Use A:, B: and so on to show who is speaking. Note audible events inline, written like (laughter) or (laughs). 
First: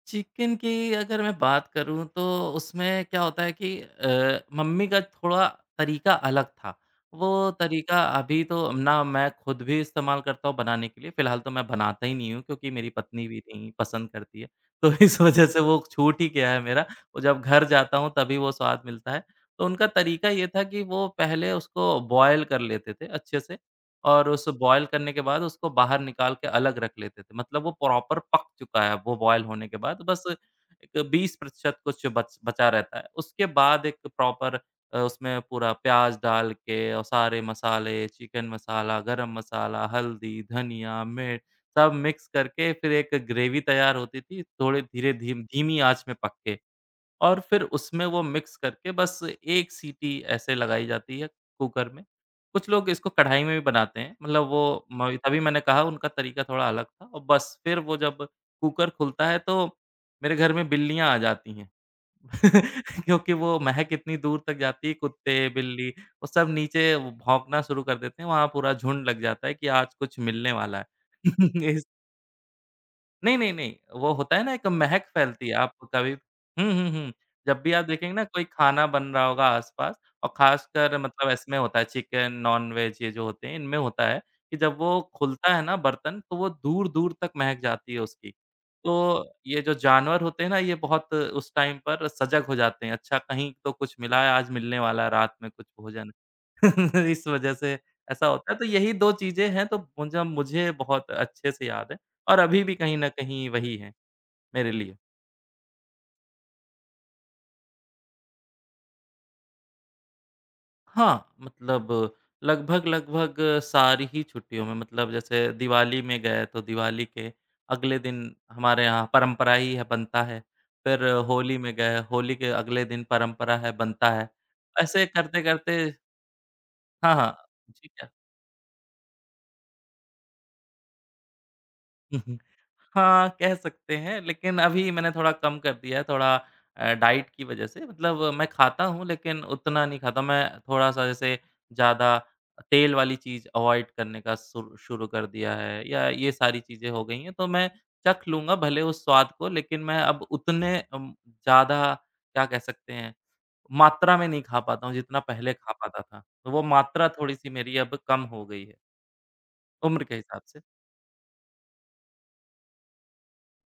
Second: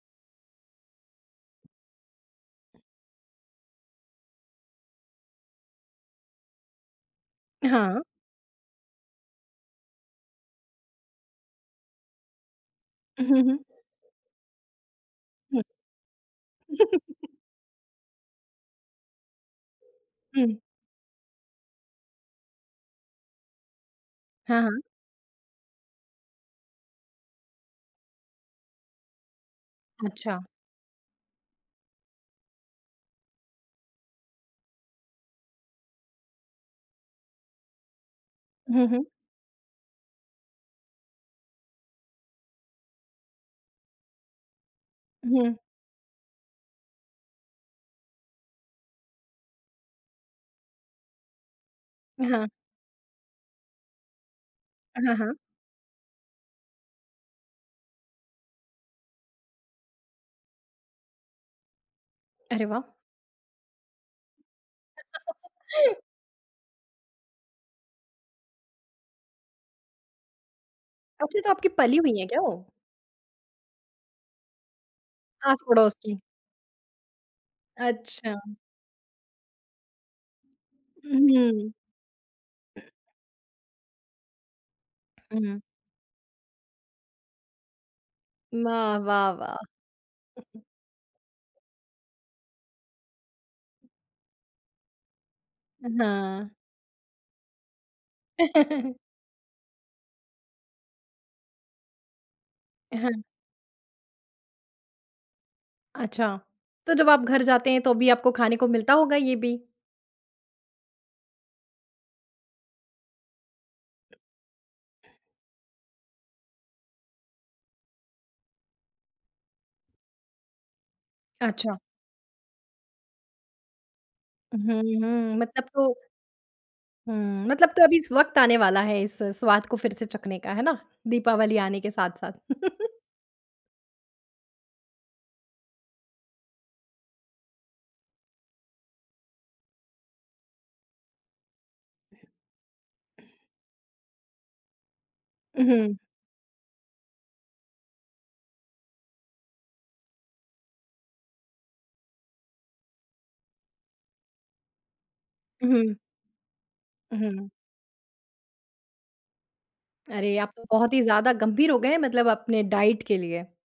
A: Chicken की अगर मैं बात करूँ, तो उसमें क्या होता है कि अ, मम्मी का थोड़ा तरीका अलग था। वो
B: हाँ।
A: तरीका अभी तो ना मैं खुद भी इस्तेमाल करता हूँ बनाने के लिए, फिलहाल तो मैं बनाता ही नहीं हूँ, क्योंकि मेरी पत्नी
B: उहुँ,
A: भी
B: हुँ।
A: नहीं पसंद करती है, तो इस वजह से
B: हुँ।
A: वो छूट ही गया है मेरा और
B: (chuckles)
A: जब घर जाता हूँ, तभी वो स्वाद मिलता है। तो उनका तरीका ये
B: हुँ।
A: था कि वो पहले उसको बॉयल कर लेते थे, अच्छे से और उस
B: हाँ, हाँ।
A: बॉयल करने के बाद उसको बाहर निकाल के अलग रख लेते थे, मतलब वो प्रॉपर पक चुका है अब वो बॉयल होने के बाद, बस
B: अच्छा।
A: 20% कुछ बच बचा रहता है। उसके बाद एक प्रॉपर अ, उसमें पूरा प्याज़ डाल के औ सारे मसाले, चिकन
B: हुँ,
A: मसाला,
B: हुँ।
A: गरम मसाला, हल्दी, धनिया, मिर्च सब मिक्स करके, फिर एक ग्रेवी तैयार होती थी थोड़े धीरे धीम
B: हुँ।
A: धीमी आँच में पक के और फिर उसमें वो मिक्स करके बस एक सीटी ऐसे लगाई जाती है, कुकर में।
B: हाँ।
A: कुछ लोग इसको कढ़ाई में भी बनाते हैं, मतलब वो म
B: हाँ, हाँ।
A: तभी मैंने कहा उनका तरीका थोड़ा अलग था औ बस फिर वो जब कुकर खुलता है, तो मेरे घर में बिल्लियाँ आ जाती हैं (laughs)
B: अरे वाह!
A: क्योंकि वो महक इतनी दूर तक जाती है कुत्ते, बिल्ली,
B: (laughs)
A: वो सब नीचे भौंकना शुरू कर देते हैं, वहाँ पूरा झुंड लग जाता है कि आज कुछ मिलने वाला है।
B: अच्छा, तो आपकी
A: (chuckles) इस
B: पली हुई हैं क्या वो?
A: नहीं, नहीं, नहीं, वो होता है ना एक महक फैलती है। आप
B: आस-पड़ोस
A: कभी
B: की।
A: हुँ, हुँ, हुँ, जब भी आप देखेंगे ना
B: अच्छा।
A: कोई खाना बन रहा होगा आस-पास और खासकर मतलब इसमें
B: उहुँ।
A: होता है चिकन, नॉन वेज ये जो होते हैं, इनमें होता है कि जब वो खुलता
B: हुँ।
A: है ना बर्तन, तो वो दूर-दूर तक महक जाती है उसकी।
B: वाह, वाह,
A: तो ये
B: वाह!
A: जो जानवर होते हैं ना,
B: (unintelligible)
A: ये बहुत उस टाइम पर सजग हो जाते हैं, अच्छा कहीं तो कुछ मिला है, आज मिलने वाला है रात में कुछ
B: अ,
A: भोजन।
B: हाँ।
A: (chuckles) इस वजह से ऐसा होता है तो यही
B: (chuckles)
A: 2 चीज़ें हैं तो मुझा मुझे बहुत अच्छे से याद हैं और अभी भी
B: अ,
A: कहीं न
B: हाँ।
A: कहीं वही हैं, मेरे लिए।
B: अच्छा, तो जब आप घर जाते हैं, तो भी आपको खाने को मिलता होगा ये भी?
A: हाँ, मतलब लगभग-लगभग सारी ही छुट्टियों में, मतलब जैसे दिवाली में गए, तो दिवाली के अगले दिन, हमारे यहाँ परंपरा ही है बनता है। फिर होली में
B: अच्छा।
A: गए, होली के अगले दिन परंपरा है, बनता है,
B: हुँ,
A: ऐसे
B: हुँ मतलब तो
A: करते-करते हाँ, हाँ,
B: हुँ, मतलब तो
A: ठीक
B: अभी
A: है।
B: वक़्त आने वाला है इस स्वाद को फिर से चखने का, है ना? दीपावली आने के साथ-साथ।
A: (chuckles)
B: (chuckles)
A: हाँ, कह सकते हैं लेकिन अभी मैंने थोड़ा कम कर दिया है थोड़ा अ, डाइट की वजह से, मतलब मैं खाता हूँ लेकिन उतना नहीं खाता। मैं थोड़ा-सा जैसे ज़्यादा तेल वाली चीज़ अवॉइड करने का सु शुरू कर दिया
B: अ,
A: है,
B: हुँ।
A: या ये सारी चीज़ें हो गई हैं, तो मैं चख लूँगा भले उस स्वाद को, लेकिन मैं अब उतने अम, ज़्यादा क्या कह सकते हैं मात्रा में नहीं खा पाता हूँ, जितना पहले खा
B: उहुँ।
A: पाता था, तो वो मात्रा
B: अ, हुँ।
A: थोड़ी-सी मेरी अब कम हो गई है। उम्र के
B: अरे,
A: हिसाब
B: आप
A: से।
B: तो बहुत ही ज़्यादा गंभीर हो गए हैं, मतलब अपने डाइट के लिए।